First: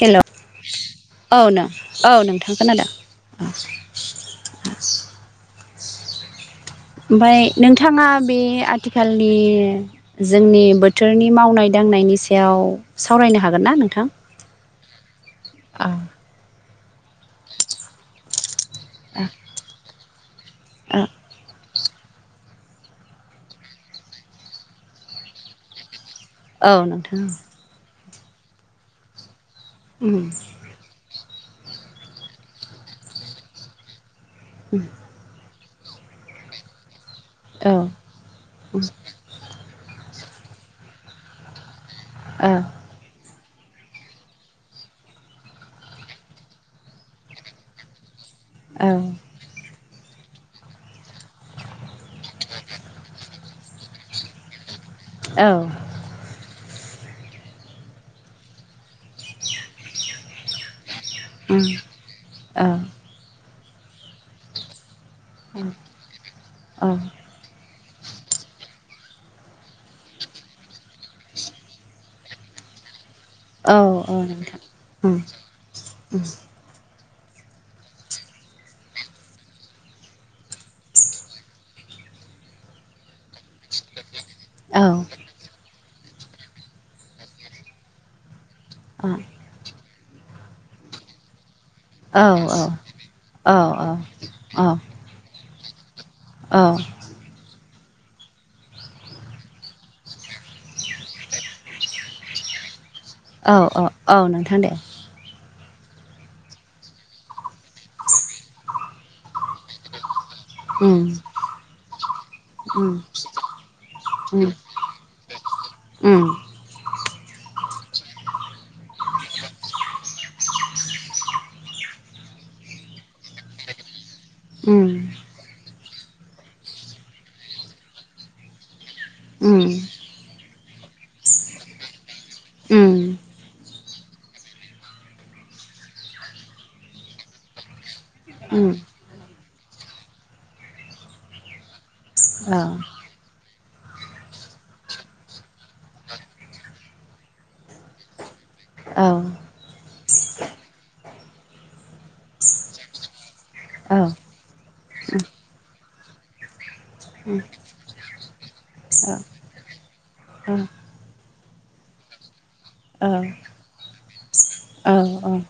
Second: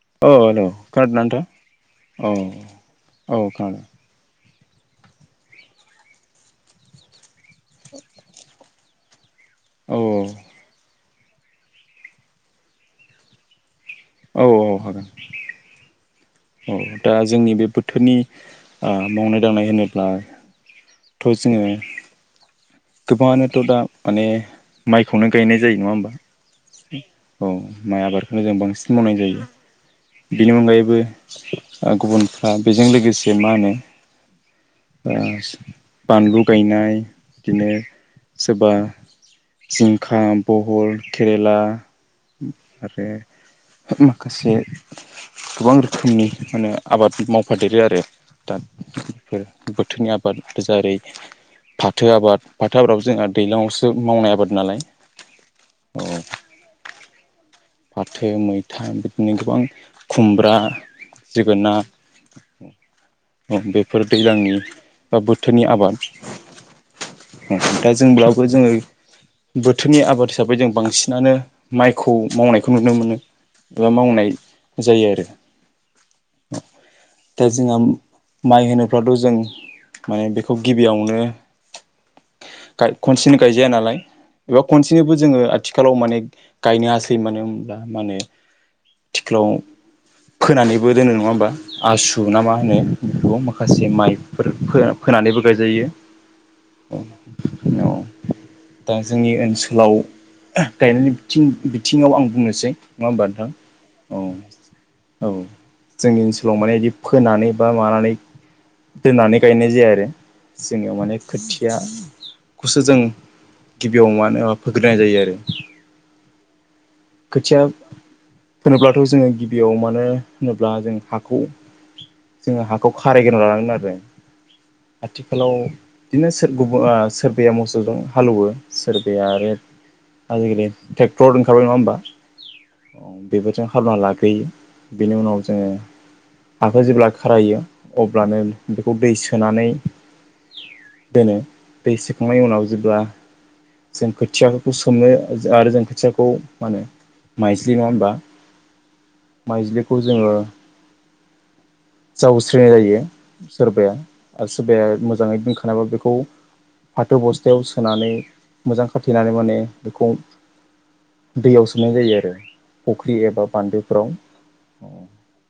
हेल' औ हेलौ खोनादोंना औ नोंथां नों औ नोंथां खोनादो औ खोनादों अ। [inaudible] ओमफाय नोंथाङा बे आथिखालनि औ जोंनि बोद थोरनि मावनाय दांनायनि सायाव सावरायनो हागोन ना नोंथां? औ औ हागोन। आ। औ दा जोंनि बे बोथोनि। आ मावनाय दांनाय होनोब्ला ओ थ' जोङो गोबाङानोथ' दा माने माइखौनो गायनाय जायो। नङा होमबा? औ नोंथां औ माइ आबारखौनो जों बांसिन मावनाय जायो। बिनि अनगायैबो ओ गुबुनफ्रा बेजों लोगोसे मा होनो ओ बानलु गायनाय इदिनो औ सोरबा जिंखा, बहल, केरेला औ आरो माखासे गोबां रोखोमनि मानो आबादफोर मावफादेरो आरो। दा औ बेफोर बोथोरनि आबाद जारै फाथो आब फाथो आबादाबो जोंहा दैलांआवसो मावनाय आबाद नालाय। औ। फाथो मैथा बिदिनो गोबां खुमब्रा उम आ। औ बेफोर दैलांनि बा बोथोरनि आबाद। औ ओ दा जों बेयावबो जोङो बोथोरनि आबाद हिसाबै जों बांसिनानो माइखौ मावनायखौ नुनो मोनो। औ बो मावनाय नोंथां जायो उम आरो। दा जोंहाम माइ होनोबाथ' जों माने बेखौ गिबियावनो गाय खनसेनो गायजाया नालाय बेयाव औ औ खनसेनोबो जोङो आथ थिखालाव माने गायनो हासोयो मानो होमब्ला माने थिख्लाव फोनानैबो दोनो। नङा होमबा? औ आसु ना मा होनो बेखौबो माखासे माइफोर औ फो-फोनानैबो गायजायो। औ [unintelligible] औ। दा जोंनि ओनसोलाव गायनायनि बिथिं बिथिङाव आं बुंनोसै। नङा होनोमबा नोंथां? औ औ नोंथां दे औ। जोंनि ओनसोलाव माने इदि फोनानै बा मानानै दोननानै गायनाय जाया आरो। जोंनियाव उम माने खोथियाखौसो उम जों गिबियाव मानो उम होमबा फोग्रोनाय जायो आरो। उम खोथिया होनोब्लाथ' जोङो गिबियाव मानो होनोब्ला जों हाखौ जोङो हाखौ खारायग्रोना लानांगोन आरो। आथिखालाव बिदिनो सोर गुब ओ सोरबाया मसौ जों हालौवो सोरबाया आरोे उम आजिखालि ट्रेक्टर ओंखारबाय। नङा होमबा? उम औ बेबोथ' हालौना लाग्रोयो बिनि उनाव जोङो हाखौ जेब्ला खारायो अब्लानो उम बेखौ दै सोनानै दोनो। दै सोखांनायनि उनाव जेब्ला जों खोथिया फोरखौ सोमो आरो जों खोथियाखौ मा होनो माइज्लि नङा होनबा? औ माइज्लिखौ जोङो जावस्रिनाय जायो औ सोरबाया आरो सोरबाया मोजाङै दोनखानाबा बेखौ फाथो बस्थायाव सोनानै मोजां खाथेनानै माने बेखौ दैयाव सोमनाय जायो आरो फुख्रि एबा बान्दोफोराव औ औ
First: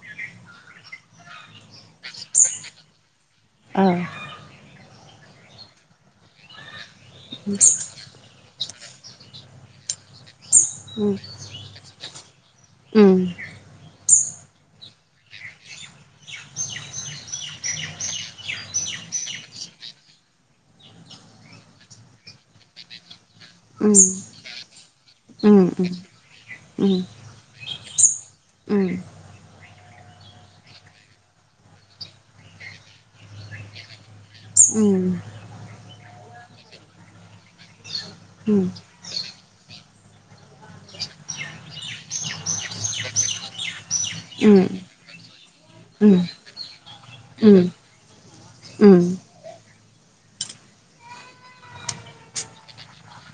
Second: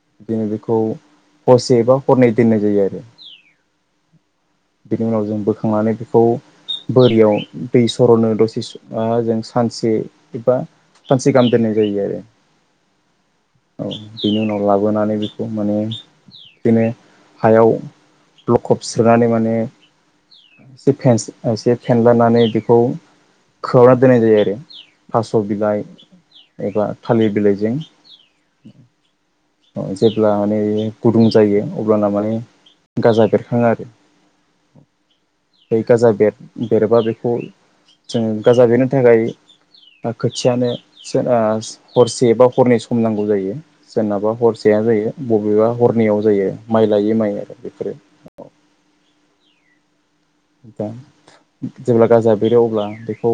हरसे एबा हरनै दोननाय जायो आरो बेनि उनाव जों बोखांनानै बेखौ बोरियाव दै सरननो दसे जों सानसे एबा सानसे गाहाम दोननाय जायो आरो औ बिनि उनाव लाबोनानै बेखौ माने बिनो हायाव लखब सोनानै माने एसे एसे फेनलानानै बेखौ खोबना दोननाय जायो आरो थास' बिलाइ एबा थालिर बिलाइजों जेब्ला माने गुदुं जायो अब्लाना माने गाजा बेरखाङो आरो बे गाजा बेर बेरबा बेखौ जों गाजा बेरनो थाखाय खोथियानो सो‌ आ हरसे बा हरनै सम नांगौ जायो जों हरसेया जायो बबेबा हरनैयाव जायो माइ लायै माइ आरो बेफोरो औ जेब्ला गाजा बेरो अब्ला बेखौ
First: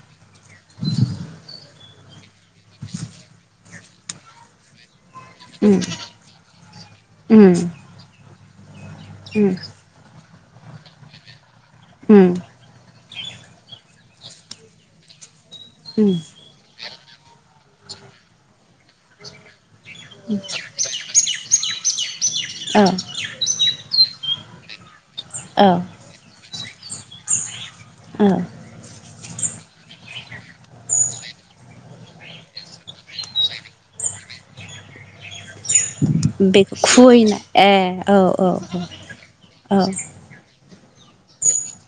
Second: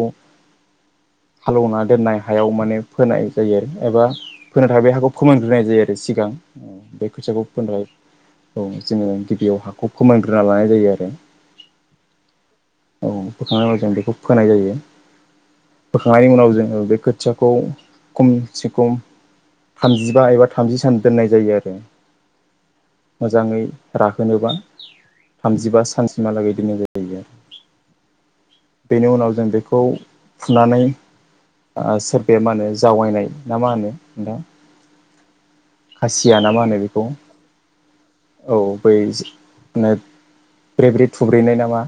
हालौना दोननाय हायाव माने फोनाय जायो आरो एबा फोनो थाखाय बे हाखौ फोमोनग्रोनाय जायो आरो सिगां बे खोथियाखौ फोनो। औ जोङो गिबियाव हाखौ फोमोनग्रोना लानाय जायो आरो औ बोखांनायनि उनाव जों बेखौ फोनाय जायो फोखांनायनि उनाव जोङो बे खोथियाखौ खमसे खम थामजिबा एबा थामजि सान दोननाय जायो आरो मोजाङै राहोनोबा थामजिबा सानसिमहालागै दोननाय जाहैयो। बेनि उनाव जों बेखौ फुनानै ओ सोरबाया मा होनो जावायनाय ना मा होनो नोंथां। खासिया ना मा बेखौ होनो खुवैनाय ए औ औ औ औ ब्रे ब्रे थुब्रेनाय नामा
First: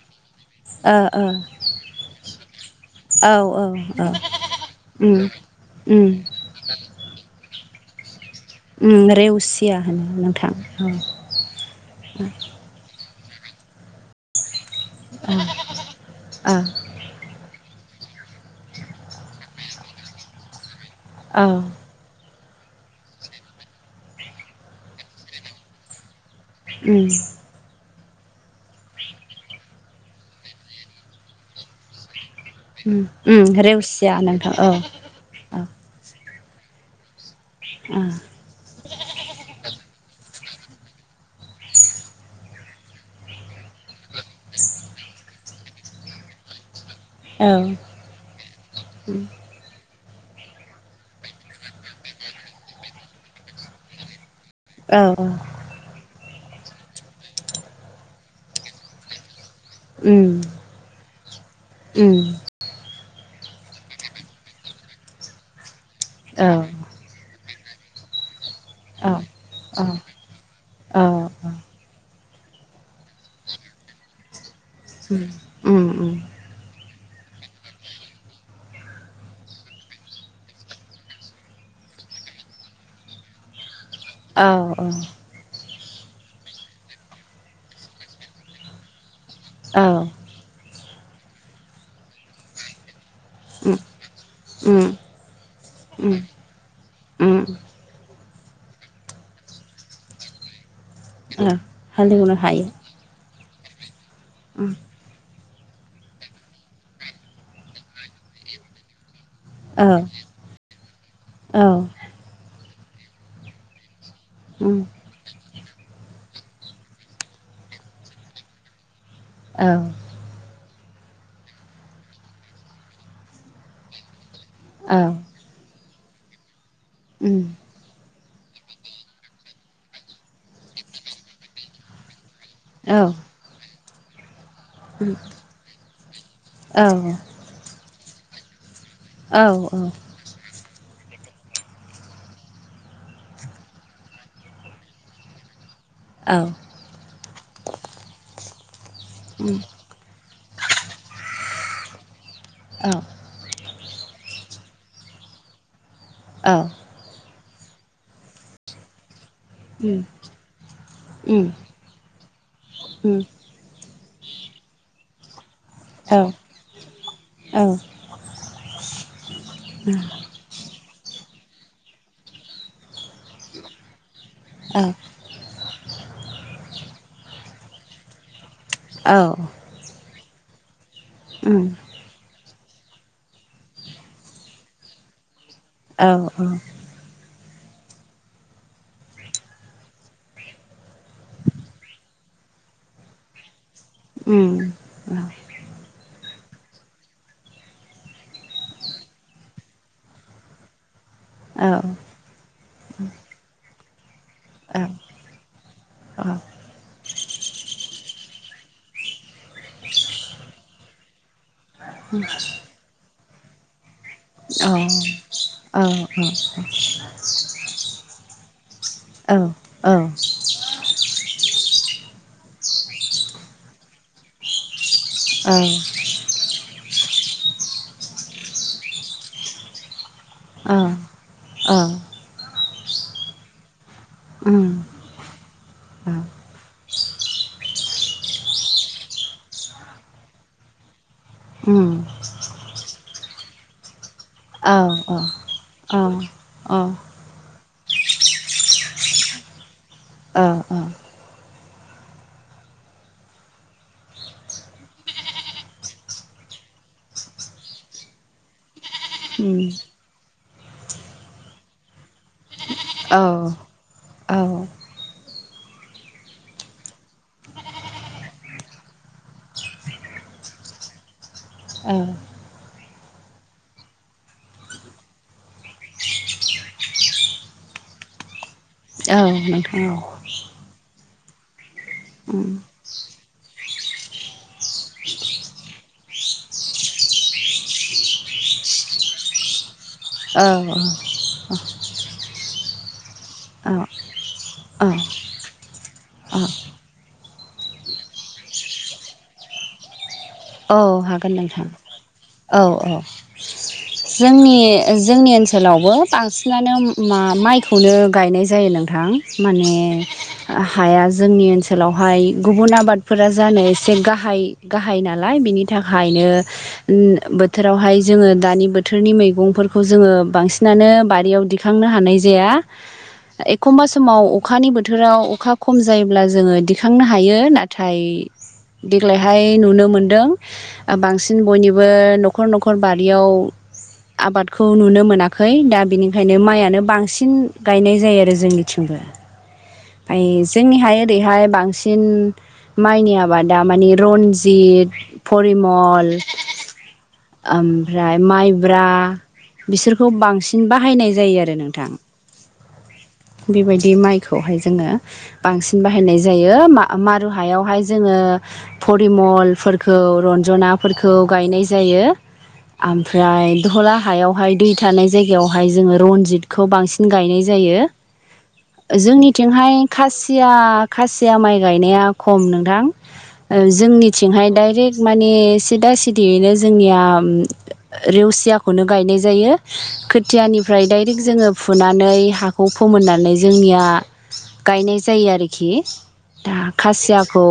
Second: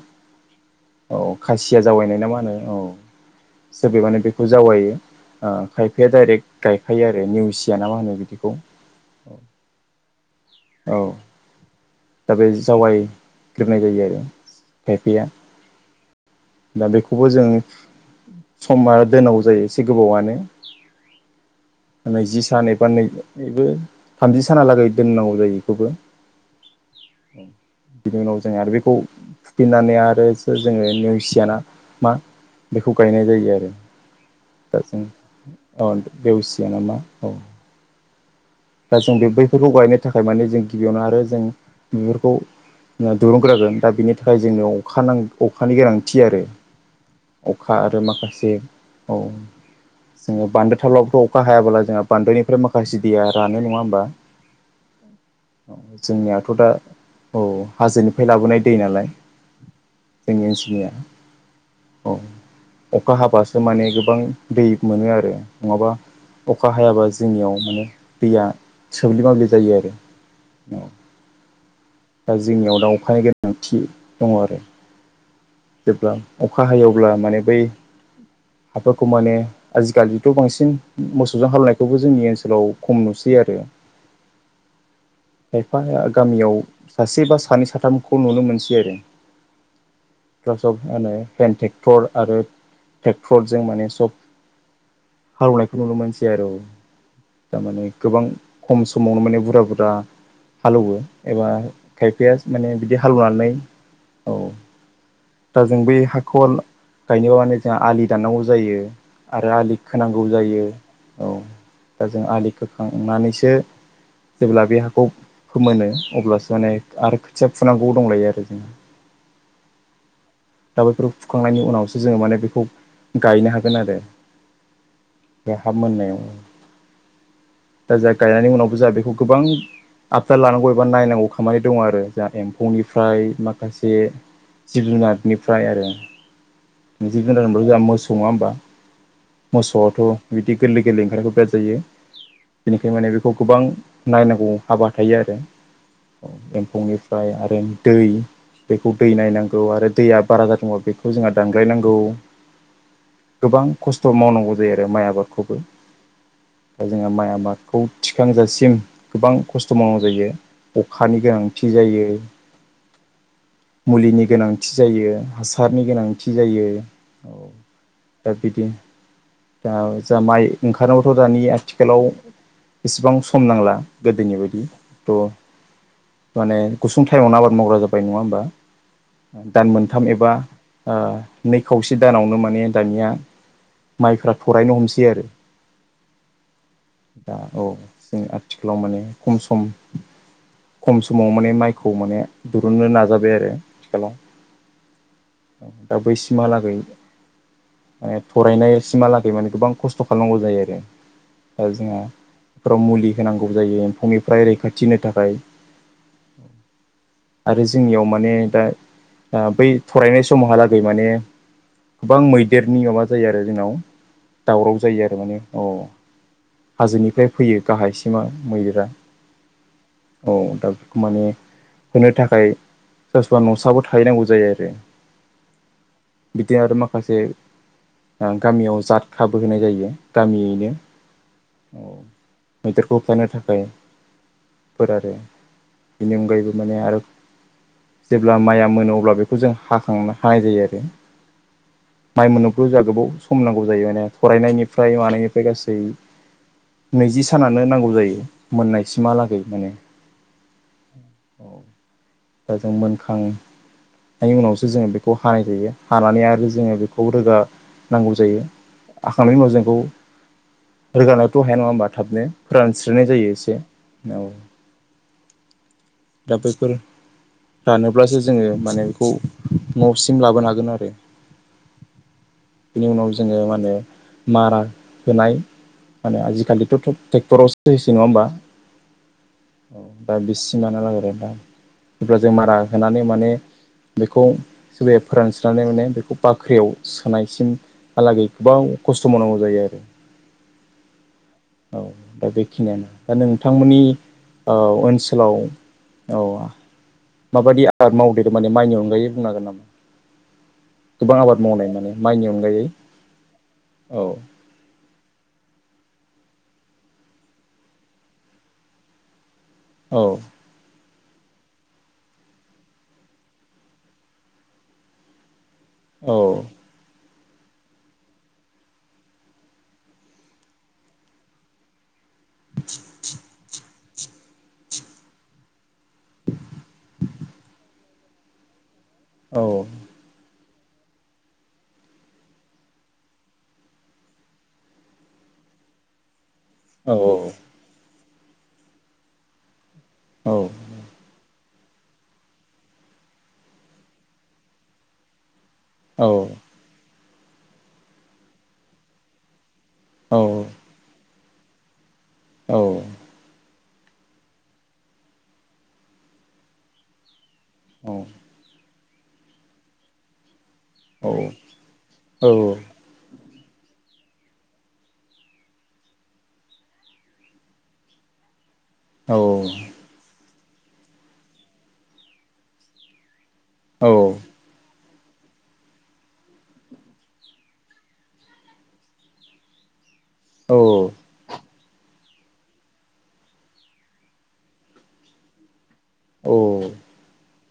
औ खासिया जावायनाय ना मा होनो औ औ औ औ माने बेखौ जावायो उम ओ उम खायफाया डाइरेक गायफायो आरो निवसिया ना मा होनो बिदि ओम रेवसिया होनो नोंथां। औ दा बे जावायग्रोनाय जायो आरो खायफैया औ दा बेखौबो जों समा दोनांगौ जायो एसे गोबावनो औ नैजि सान एबा नै थामजि सानहालागै दोननांगौ जायो बेखौबो। ओम बिनि उनाव जों आरो बेखौ फुफिनानै आरो जोङो नेवसि याना मा बेखौ उम गायनाय जायो उम आरो रेवसिया नोंथां औ दा औ जों देवसिया ना मा औ ओम दा जों बे बैफोरखौ गायनो थाखाय माने जों गिबियावनो आरो जों बेफोरखौ दिरुंग्रागोन दा बेनि थाखाय जोंनो अखा अखानि गोनांथि आरो अखा आरो माखासे औ जोङो बानदो थाबला अखा हायाब्ला जोंहा बानदोनिफ्राय माखासे दैया रानो नङा होमबा जोंनियाथ' दा औ हाजोनिफ्राय लाबोनाय दै नालाय जोंनि ओनसोलनिया ओम औ अखा हाबासो माने गोबां दै मोनो आरो नङाबा औ अखा हायाबा जोंनियाव माने दैया औ थोब्लि माब्लि जायो औ आरो ओम औ दा जोंनियाव दा अखानि गोनांथि दङ आरो उम उम जेब्ला अखा हायो अब्ला माने बै हाफोरखौ माने आजिखालिथ' बांसिन मोसौजों हाल एवनायखौबो जोंनि ओनसोलाव खम नुसै बिदि आरो औ खायफाया गामियाव सासे बा सानै साथामखौ नुनो मोनसै आरो औ कसो होनो हेनट्रेक्टर आरो ट्रेक्टरजों‌माने सब उम हाल एवनायखौ नुनो उम मोनसै आरो औ उम थारमाने गोबां खम समावनो माने बुरजा बुरजा हाल एवो एबा ओ खायफाया माने बिदि हाल एवनानै ओम दा जों बै हाखर गायनोबा मानो जोंहा आलि दाननांगौ जायो आरो आलि औ खोनांगौ जायो औ दा जों आलि खोखांनानैसो जेब्ला उम बे हाखौ फोमोनो अब्लासो माने आरो खोथिया फुनांगौ दंलायो आरो जोंहा ओम दा बेफोरखौ फुखांनायनि उनावसो जोङो माने बेखौ गायनो हागोन आरो बे हा मोननायाव उम दा जा गायनायनि उनावबो जा बेखौ गोबां आबदाल लानांगौ एबा नायनांगौ खामानि दङ आरो जाहा औ उम औ औ उम औ एमफौनिफ्राय उम माखासे जिब उम जुनारनिफ्राय आरो औ औ गार मोन जोंहा मोसौ नङा होमबा औ उम औ मोसौआथ' बिदि गोरलै गोरलै ओंखारो बिराद जायो बिनिखायनो माने बेखौ गोबां नायनांगौ हाबा थायो आरो एमफौनिफ्राय आरो दै बेखौ दै नायनांगौ आरो दैया बारा जादोंबा बेखौ जोंहा दानग्लायनांगौ गोबां खस्थ' मावनांगौ जायो आरो माइ आबादखौबो दा जोंहा माइ आबादखौ थिखांजासिम गोबां खस्थ' मावनांगौ जायो खानि गोनांथि जायो मुलिनि गोनांथि जायो हासारनि गोनांथि जायो औ दा बिदि दा जा माइ ओंखारनोबोथ' दानि आथिखालाव इसिबां सम नांला गोदोनि बायदि उम थ' माने गुसुं टाइमावनो आबाद मावग्रा जाबाय नङा होमबा दान मोनथाम एबा नै खावसे दानावनो माने दानिया माइफ्रा थरायनो हमसै आरो औ औ दा औ जों आथिखालाव माने खम सम खम समाव माने माइखौ माने दुरुननो नाजाबाय आरो आथिखालाव दा बैसिमहालागै ओ थरायनाय सिमहालागै माने गोबां खस्थ' खालामनांगौ जायो आरो औ दा जोंहा बेफोराव मुलि होनांगौ जायो एमफौनिफ्राय औ रैखाथि होनो थाखाय औ आरो जोंनियाव माने दा बै थरायनाय समावहालागै माने गोबां मैदेरनि माबा जायो आरो जोंनाव दावराव जायो आरो माने अ औ हाजोनिफ्राय फैयो गाहायसिमा मैदेरा औ औ औ दा बेखौ माने होनो थाखाय सोरबा सोरबा न'साबो थाहैनांगौ जायो आरो औ बिथिं आरो माखासे गामियाव जात खाबो होनाय जायो गामियैनो औ मैदेरखौ होबथानो थाखाय फोर आरो बेनि अनगायैबो माने आरो जेब्ला माइया मोनो अब्ला बेखौ जों हाखांनो हानाय जायो आरो माइ मोननोथ' जोंङा गोबाव सम नांगौ जायो माने थरायनायनिफ्राय मानायनिफ्राय गासै औ नैजि सानानो नांगौ जायो मोननायसिमहालागै माने औ दा जों मोनखां नि उनावसो जोङो बेखौ हानाय जायो हानानै आरो जोङो बेखौ रोगा नांगौ जायो हाखांनायनि उनाव जोंखौ रोगानाथ' हाया नङा होमबा थाबनो फोरानस्रायनाय जायो एसे औ दा बैफोर रानोब्लासो जोङो माने बेखौ न'सिम लाबोनो हागोन आरो बेनि उनाव जोङो मा होनो मारा होनाय माने आजिखालिथ' ट्रेक्टरावसो होसै नङा होमबा औ दा बिसिमानो लाग आरो दा जब्ला जों मारा होनानै माने बेखौ सोरबाया फोरानस्रनानै माने बेखौ बाख्रियाव सोनायसिम हालागै गोबां खस्थ' मावनांगौ जायो आरो औ दा बेखिनियानो दा नोंथांमोननि ओनसोलाव औ माबायदि आबाद मावदेरो माने माइनि अनगायै बुंनो हागोन नामा औ गोबां हागोन आबाद नोंथां मावनाय माने माइनि औ अनगायै औ औ जोंनि जोंनि ओनसोलावबो बांसिनानो मा माइखौनो गायनाय जायो नोंथां माने औ हा हाया जोंनि ओनसोलावहाय गुबुन आबादफोरा जानो एसे गाहाय गाहाय नालाय बिनि औ थाखायनो बोथोरावहाय जोङो दानि बोथोरनि मैगंफोरखौ जोङो बांसिनानो बारियाव दिखांनो हानाय जाया एखमबा समाव अखानि बोथोराव अखा खम जायोब्ला जोङो दिखांनो हायो नाथाय देग्लायहाय औ नुनो मोन बांसिन बयनिबो न'खर न'खर बारियाव आबादखौ नुनो मोनाखै दा बिनि खायनो माइयानो बांसिन औ गायनाय जायो आरो जोंनिथिंबो हाइ औ जोंनिहाय ओरैहाय बां बांसिन माइनि आबादा मानि रन्जित औ फरिमल ओमफ्राय माइब्रा बिसोरखौ औ बांसिन बाहायनाय जायो आरो नोंथां औ बेबायदि माइखौहाय जोङो बांसिन बाहायनाय जायो मा मा हायावहाय जोङो परिमलफोरखौ रन जनाफोरखौ गायनाय जायो ओमफ्राय दहला हायावहाय दै थानाय जायगायावहाय जोङो रनजितखौ बांसिन गायनाय जायो जोंनिथिंहाय खासिया खासिया माइ गायनाया खम नोंथां जोंनिथिंहाय डाइरेक्ट माने सिदा सिदयैनो जोंनिया रेवसियाखौनो गायनाय जायो औ खोथियानिफ्राय डायरेक्ट जोङो फुनानै हा खौ फोमोननानै जोंनिया गायनाय जायो आरोखि दा खासियाखौ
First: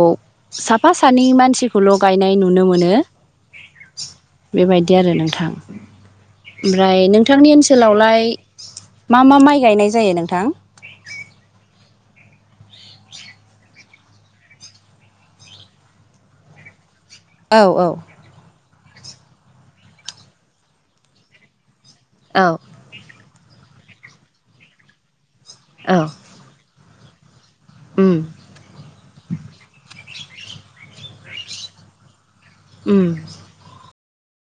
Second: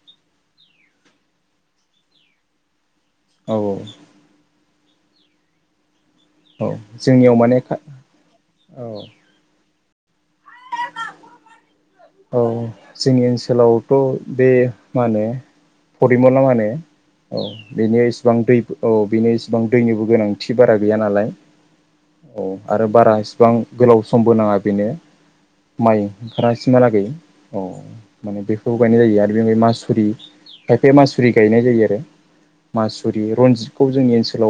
साफा सानै मानसिखौल' गायनाय नुनो मोनो। औ बेबायदि आरो नोंथां औ ओमफ्राय जोंनियाव नोंथांनि माने ओनसोलावलाय औ मा मा माइ गायनाय जायो नोंथां? औ जोंनि ओनसोलावथ' बे मा होनो फरिमल ना माहोनो औ बेनि एसेबां दै औ बेनि इसेबां दैनिबो गोनांथि बारा गैया नालाय। औ आरो बारा इसिबां गोलाव समबो नाङा बेनो माइ औ ओंखारासिमहालागै औ उम माने बेखौबो गायनाय जायो आरो। मासुरि खायफाया मासुरि गायनाय जायो आरो उम मासुरि रनजितखौ जोंनि ओनसोलाव